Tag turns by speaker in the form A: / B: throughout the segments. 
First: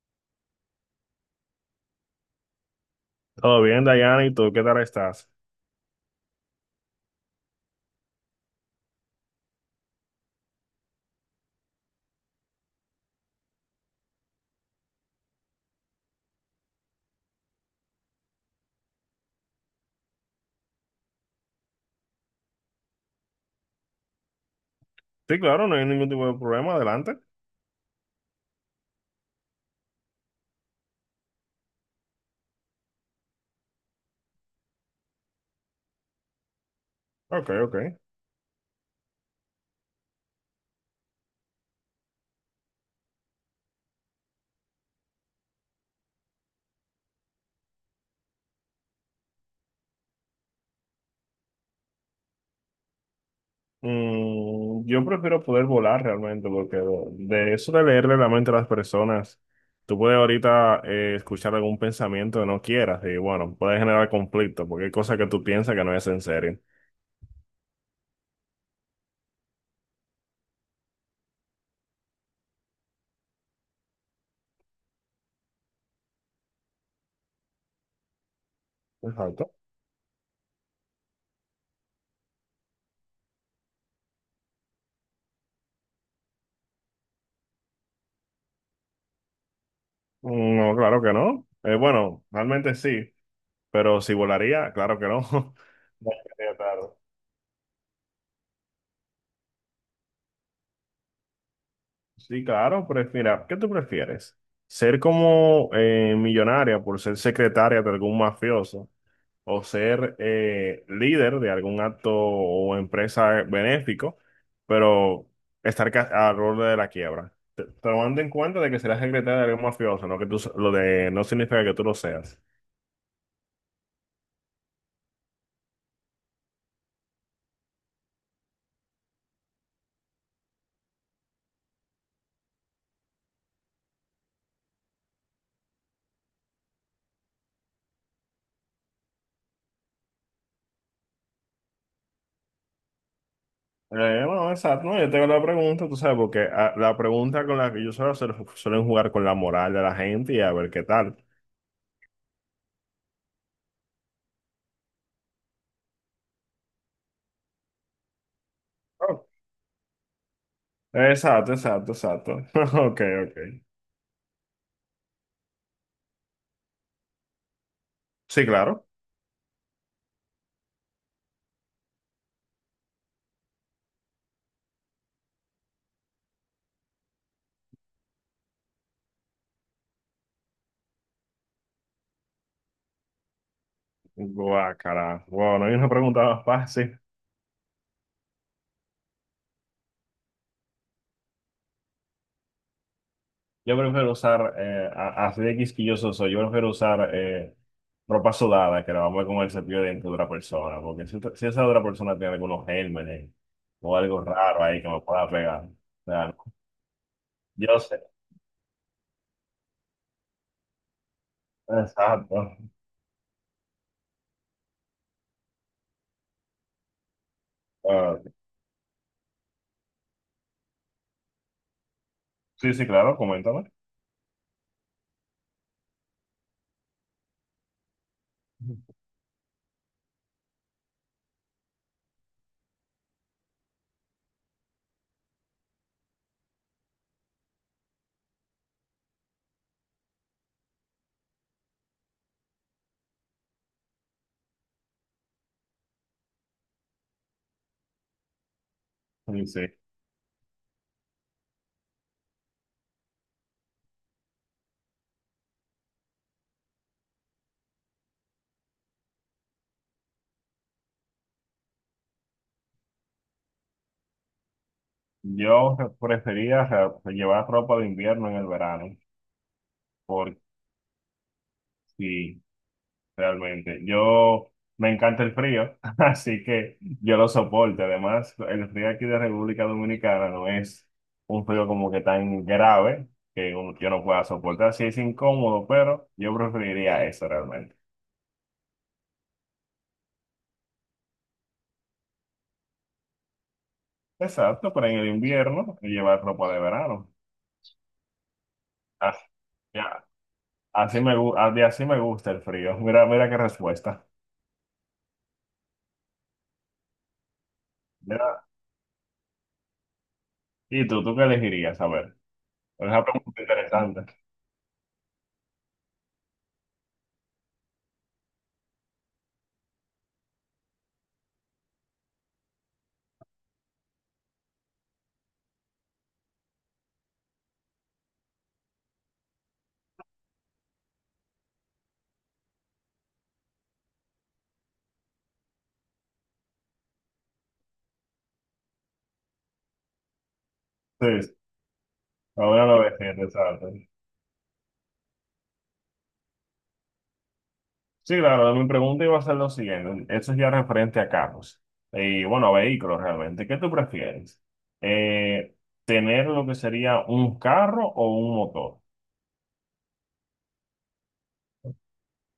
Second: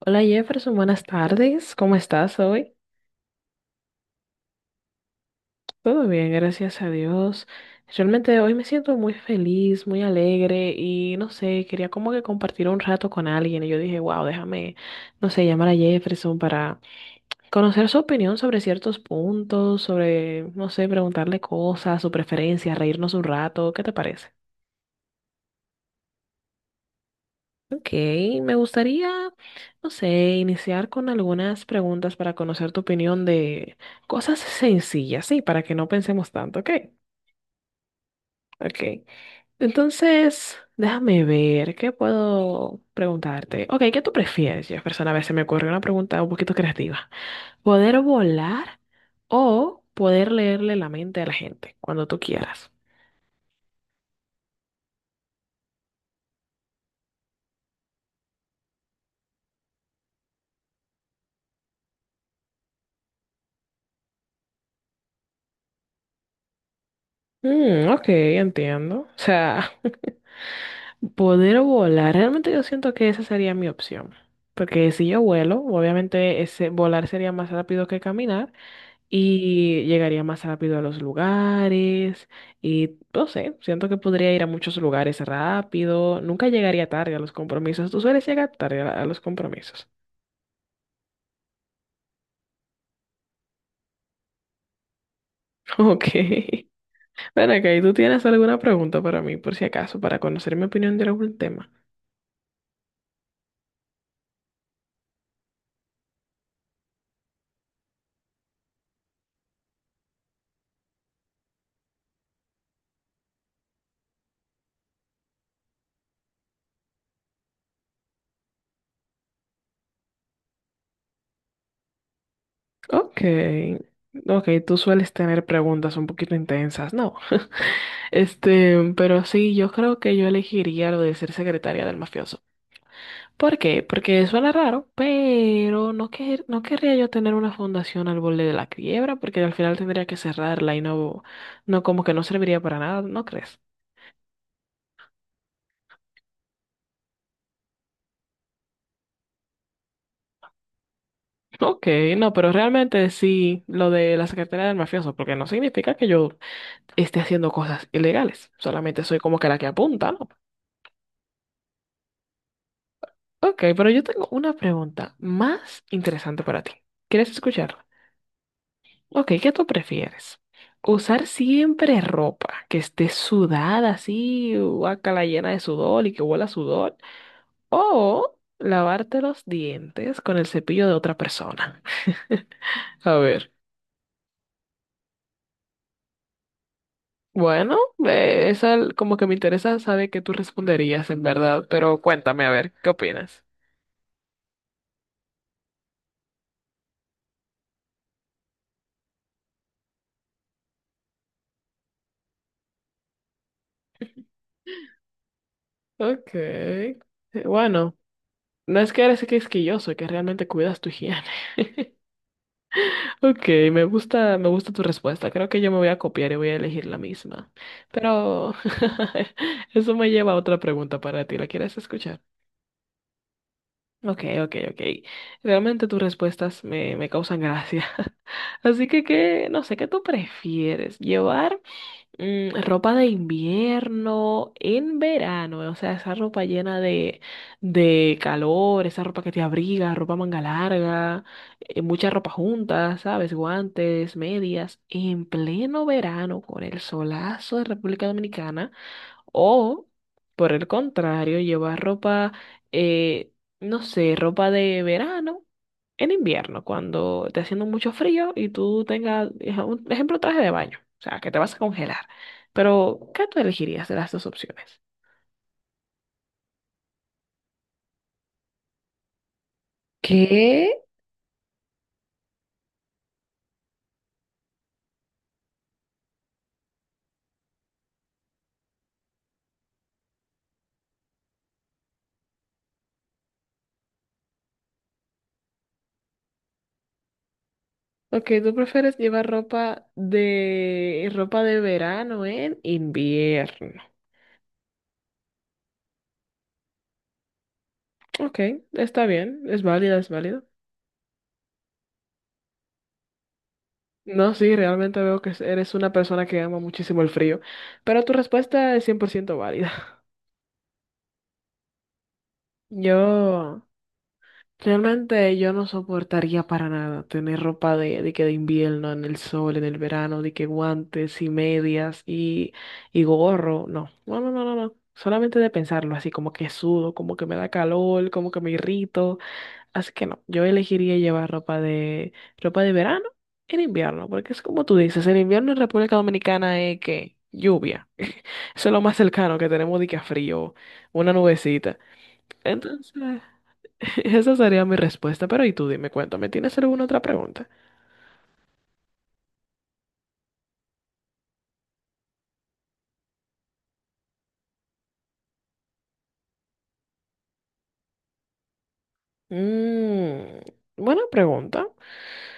A: Hola Jefferson, buenas tardes. ¿Cómo estás hoy?
B: Todo bien, Dayana, ¿y tú qué tal estás?
A: Todo bien, gracias a Dios. Realmente hoy me siento muy feliz, muy alegre y no sé, quería como que compartir un rato con alguien y yo dije, wow, déjame, no sé, llamar a Jefferson para conocer su opinión sobre ciertos puntos, sobre, no sé, preguntarle cosas, su preferencia, reírnos un rato. ¿Qué te parece?
B: Sí, claro, no hay ningún tipo de problema, adelante.
A: Ok, me gustaría, no sé, iniciar con algunas preguntas para conocer tu opinión de cosas sencillas, sí, para que no pensemos tanto, ok,
B: Ok, ok.
A: ok. Entonces, déjame ver, ¿qué puedo preguntarte? Ok, ¿qué tú prefieres, Jefferson? A ver, se me ocurrió una pregunta un poquito creativa. ¿Poder volar o poder leerle la mente a la gente cuando tú quieras?
B: Yo prefiero poder volar realmente, porque de eso de leerle la mente a las personas, tú puedes ahorita escuchar algún pensamiento que no quieras y bueno, puede generar conflicto, porque hay cosas que tú piensas que no es en serio.
A: Mm, ok, entiendo. O sea... Poder volar, realmente yo siento que esa sería mi opción. Porque si yo vuelo, obviamente ese volar sería más rápido que caminar
B: Exacto.
A: y llegaría más rápido a los lugares y no sé, siento que podría ir a muchos lugares rápido, nunca llegaría tarde a los compromisos. Tú sueles llegar tarde a los compromisos.
B: Mm, no, claro que no. Bueno, realmente sí, pero si volaría, claro que no. No,
A: Ok.
B: claro.
A: Ven acá, ¿y tú tienes alguna pregunta para mí, por si acaso, para conocer mi opinión de algún tema?
B: Sí, claro, pero mira, ¿qué tú prefieres? ¿Ser como millonaria por ser secretaria de algún mafioso o ser líder de algún acto o empresa benéfico, pero estar al borde de la quiebra? Tomando en cuenta de que serás secretaria de algún mafioso, no que tú, lo de no significa que tú lo seas.
A: Ok, ok, tú sueles tener preguntas un poquito intensas, ¿no? Este, pero sí, yo creo que yo elegiría lo de ser secretaria del mafioso. ¿Por qué? Porque suena raro, pero no, no querría yo tener una fundación al borde de la quiebra, porque al final tendría que cerrarla y no, no como que no serviría para nada, ¿no crees?
B: Bueno, exacto. No, yo tengo la pregunta, tú sabes, porque la pregunta con la que yo suelo hacer suelen jugar con la moral de la gente y a ver qué tal.
A: Ok, no, pero realmente sí, lo de la secretaria del mafioso, porque no significa que yo esté haciendo cosas ilegales, solamente soy
B: Oh.
A: como que la que apunta, ¿no?
B: Exacto, exacto, exacto. Ok, ok.
A: Ok, pero yo tengo una pregunta más interesante para ti. ¿Quieres escucharla?
B: Sí, claro.
A: Ok, ¿qué tú prefieres? ¿Usar siempre ropa que esté sudada así, guácala llena de sudor y que huela a sudor? ¿O lavarte los dientes con el cepillo de otra persona? A ver.
B: Guácala. Bueno, hay una pregunta más fácil.
A: Bueno, como que me interesa saber qué tú responderías en verdad, pero cuéntame a ver, ¿qué opinas?
B: Yo prefiero usar, así de quisquilloso soy, yo prefiero usar ropa sudada que la vamos a ver con el cepillo de dientes de otra persona, porque si, si esa otra persona tiene algunos gérmenes o algo raro ahí que me pueda pegar, o
A: Ok.
B: sea, yo
A: Bueno.
B: sé.
A: No es que eres quisquilloso, que realmente cuidas tu higiene.
B: Exacto.
A: Ok, me gusta tu respuesta. Creo que yo me voy a copiar y voy a elegir la misma.
B: Ah,
A: Pero eso me lleva a otra pregunta para ti. ¿La quieres escuchar?
B: sí, sí, claro, coméntame.
A: Ok, ok, ok. Realmente tus respuestas me causan gracia. Así que, ¿qué? No sé, ¿qué tú prefieres? ¿Llevar ropa de invierno en verano, o sea, esa ropa llena de calor, esa ropa que te abriga, ropa manga larga, mucha ropa junta, ¿sabes? Guantes, medias, en pleno verano con el solazo de República Dominicana,
B: Sí, sí.
A: o por el contrario, llevar ropa, eh, no sé, ropa de verano en invierno, cuando esté haciendo mucho frío y tú tengas, un ejemplo, traje de baño, o sea, que te vas a congelar. Pero, ¿qué tú elegirías de las dos opciones?
B: Yo re- prefería ra- Llevar ropa de invierno en el verano, porque
A: ¿Qué?
B: sí, realmente. Yo me encanta el frío, así que yo lo soporto. Además, el frío aquí de República Dominicana no es un frío como que tan grave que yo no pueda soportar. Sí es incómodo, pero yo preferiría eso realmente.
A: Ok, ¿tú prefieres llevar ropa de verano en invierno?
B: Exacto, pero en el invierno llevar ropa de verano.
A: Ok, está
B: Ah,
A: bien, es válida,
B: ya.
A: es válido.
B: Así me, gu- a- de así me gusta el frío. Mira, mira qué respuesta.
A: No, sí, realmente veo que eres una persona que ama muchísimo el frío, pero tu
B: Mira,
A: respuesta es 100% válida.
B: ¿y tú qué elegirías? A ver, es una pregunta
A: Yo...
B: interesante.
A: Realmente yo no soportaría para nada tener ropa de invierno, en el sol, en el verano, de que guantes y medias y gorro. No, no, no, no, no, no. Solamente de pensarlo, así como que sudo, como que me da calor, como que me irrito. Así que no, yo elegiría llevar ropa de verano en invierno, porque es como tú dices, el invierno en República Dominicana es que lluvia. Eso es lo más cercano que tenemos de que a frío,
B: Sí,
A: una
B: sí,
A: nubecita.
B: ahora lo
A: Entonces,
B: ves interesante.
A: esa sería mi respuesta, pero y tú dime, cuéntame, ¿tienes alguna otra pregunta?
B: Sí, claro, mi pregunta iba a ser lo siguiente. Eso es ya referente a carros. Y bueno, a vehículos realmente. ¿Qué tú prefieres? Eh, ¿Tener lo que sería un carro o un motor?
A: Mm, buena pregunta.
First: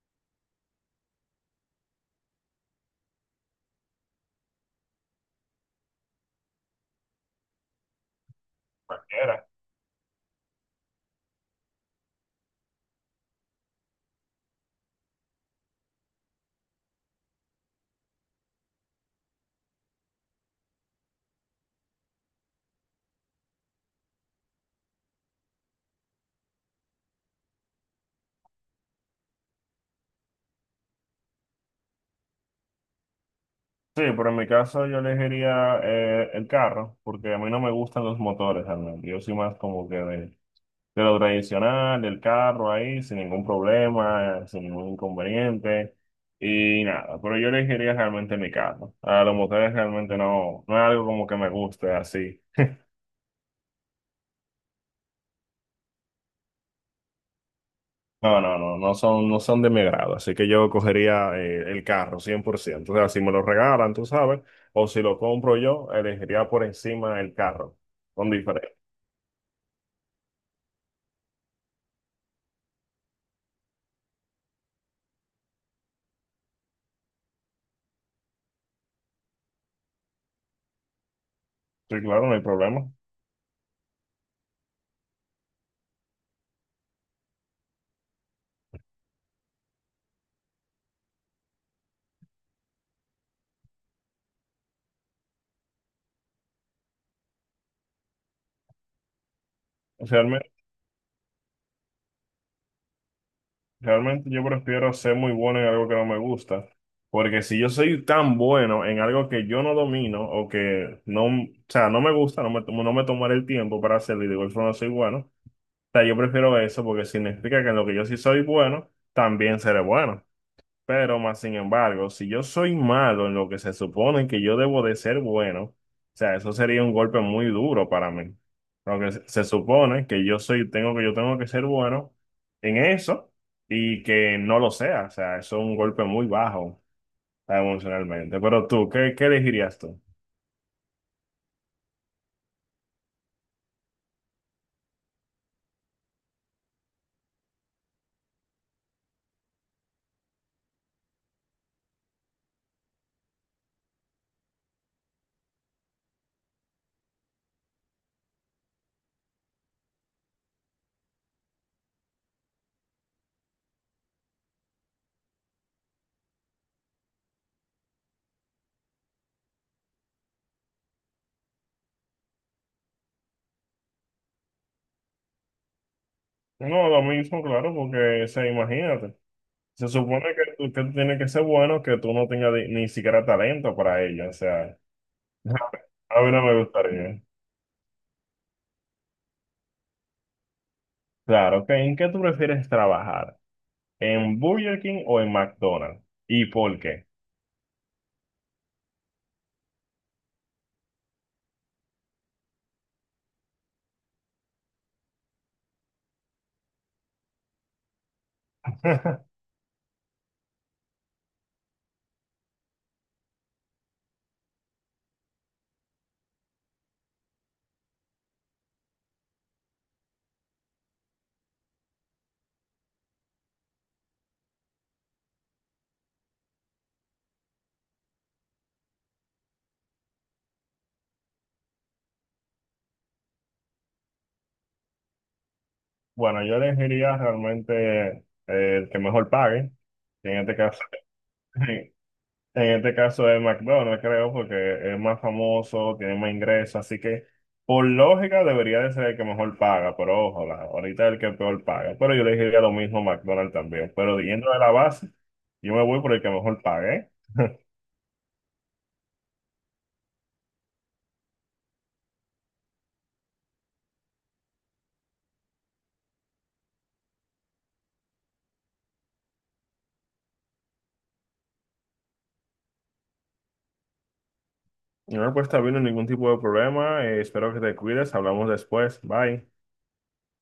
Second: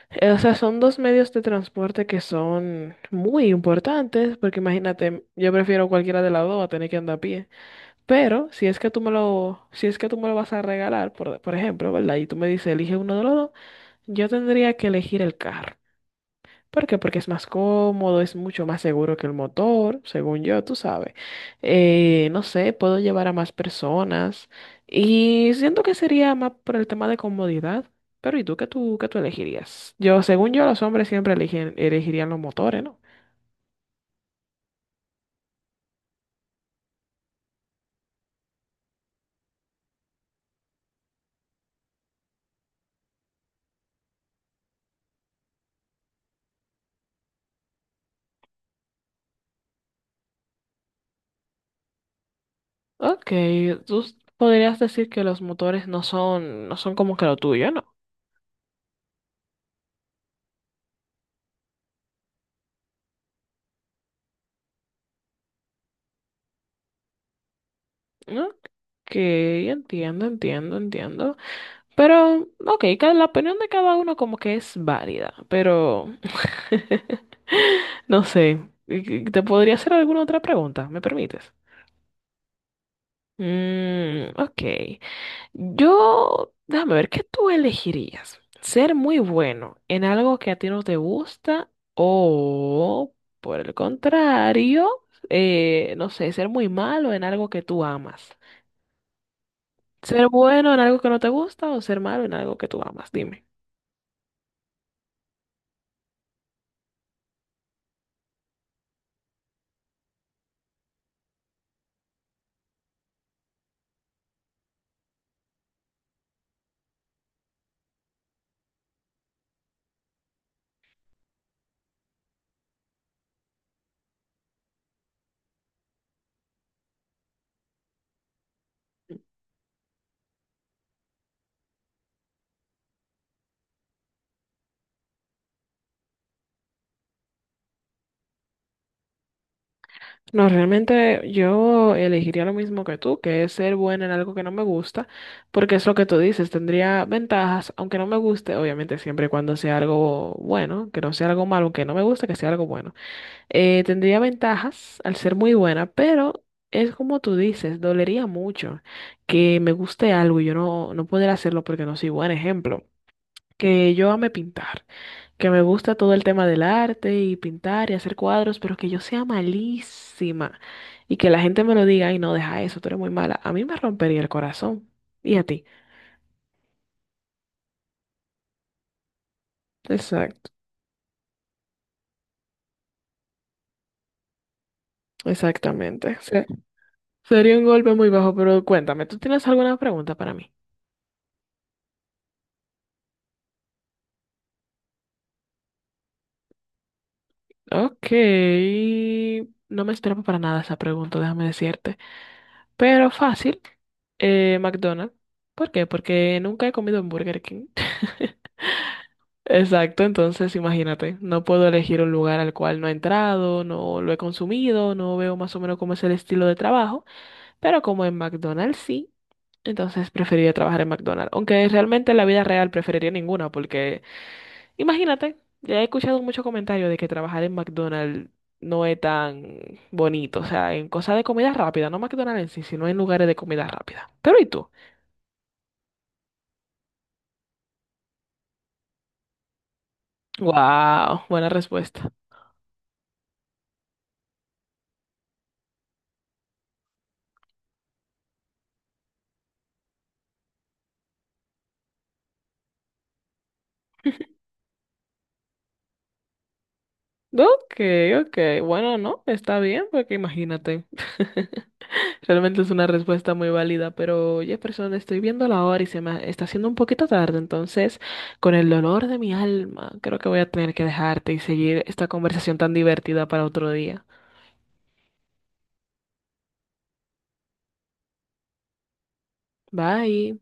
A: O sea, son dos medios de transporte que son muy importantes, porque imagínate, yo prefiero cualquiera de las dos a tener que andar a pie. Pero si es que tú me
B: Cualquiera.
A: lo, si es que tú me lo vas a regalar, por ejemplo, ¿verdad? Y tú me dices, elige uno de los dos, yo tendría que elegir el carro. ¿Por qué? Porque es más cómodo, es mucho más seguro que el motor, según yo, tú sabes. No sé, puedo llevar a más personas y siento que sería más por el tema de comodidad. Pero ¿y tú qué tú qué tú elegirías? Yo, según yo, los hombres siempre elegirían los motores, ¿no?
B: Sí, pero en mi caso yo elegiría el carro, porque a mí no me gustan los motores realmente. Yo soy más como que de lo tradicional, del carro ahí, sin ningún problema, sin ningún inconveniente. Y nada, pero yo elegiría realmente mi carro. A los motores realmente no, no es algo como que me guste así.
A: Ok, podrías decir que los motores no son como que lo tuyo, ¿no?
B: No, no, no, no son, no son de mi grado, así que yo cogería el carro 100%. O sea, si me lo regalan, tú sabes, o si lo compro yo, elegiría por encima el carro, con diferencia.
A: Ok, entiendo, entiendo, entiendo. Pero, ok, la opinión de cada uno como que es válida, pero no sé. ¿Te podría hacer alguna otra pregunta? ¿Me permites?
B: Sí, claro, no hay problema.
A: Mm, ok. Yo, déjame ver, ¿qué tú elegirías? ¿Ser muy bueno en algo que a ti no te gusta o, por el contrario, no sé, ser muy malo en algo que tú amas? ¿Ser bueno en algo que no te gusta o ser malo en algo que tú amas? Dime.
B: Realmente yo prefiero ser muy bueno en algo que no me gusta, porque si yo soy tan bueno en algo que yo no domino o que no, o sea, no me gusta, no me tomaré el tiempo para hacerlo y de igual forma soy bueno, o sea, yo prefiero eso porque significa que en lo que yo sí soy bueno, también seré bueno. Pero más sin embargo, si yo soy malo en lo que se supone que yo debo de ser bueno, o sea, eso sería un golpe muy duro para mí. Porque se supone que yo soy, tengo que yo tengo que ser bueno en eso y que no lo sea. O sea, eso es un golpe muy bajo emocionalmente. Pero tú, ¿qué, qué elegirías tú?
A: No, realmente yo elegiría lo mismo que tú, que es ser buena en algo que no me gusta, porque es lo que tú dices, tendría ventajas, aunque no me guste, obviamente siempre y cuando sea algo bueno, que no sea algo malo, aunque no me guste, que sea algo bueno. Tendría ventajas al ser muy buena, pero es como tú dices, dolería mucho que me guste algo y yo no, no poder hacerlo porque no soy buen ejemplo. Que yo ame pintar, que me gusta todo el tema del arte y pintar y hacer cuadros, pero que yo sea malísima y que la gente me lo diga, ay, no, deja eso, tú eres muy mala. A mí me rompería el corazón. ¿Y a ti?
B: No, lo mismo, claro, porque, o sea, imagínate. Se supone
A: Exacto,
B: que tú tienes que ser bueno, que tú no tengas ni siquiera talento para ello. O sea,
A: exactamente.
B: a mí no me gustaría.
A: Sería un golpe muy bajo, pero cuéntame, ¿tú tienes alguna pregunta para mí?
B: Claro, ok. ¿En qué tú prefieres trabajar? ¿En Burger King o en McDonald's? ¿Y por qué?
A: Ok, no me esperaba para nada esa pregunta, déjame decirte. Pero fácil, McDonald's. ¿Por qué? Porque nunca he comido en Burger King. Exacto, entonces imagínate, no puedo elegir un lugar al cual no he entrado, no lo he consumido, no veo más o menos cómo es el estilo de trabajo, pero como en McDonald's sí, entonces preferiría trabajar en McDonald's, aunque realmente en la vida real preferiría ninguna, porque imagínate, ya he escuchado muchos comentarios de que trabajar en McDonald's no es tan bonito, o sea, en cosas de comida rápida, no McDonald's en sí, sino en lugares de comida rápida. Pero ¿y tú?
B: Bueno, yo elegiría realmente el que mejor pague. En este caso,
A: Wow, buena
B: en
A: respuesta.
B: este caso es McDonald's, creo, porque es más famoso, tiene más ingresos, así que por lógica debería de ser el que mejor paga, pero ojo, ahorita el que peor paga. Pero yo elegiría lo mismo McDonald's también. Pero yendo de la base, yo me voy por el que mejor pague. ¿Eh?
A: Ok, ok. Bueno, no, está bien, porque imagínate. Realmente es una respuesta muy válida, pero Jefferson, estoy viendo la hora y se me está haciendo un poquito tarde, entonces, con el dolor de mi alma, creo que voy a tener que dejarte y seguir esta conversación tan divertida para otro día.
B: No, pues está bien, no ningún tipo de problema. Espero que te cuides. Hablamos después. Bye.
A: Bye.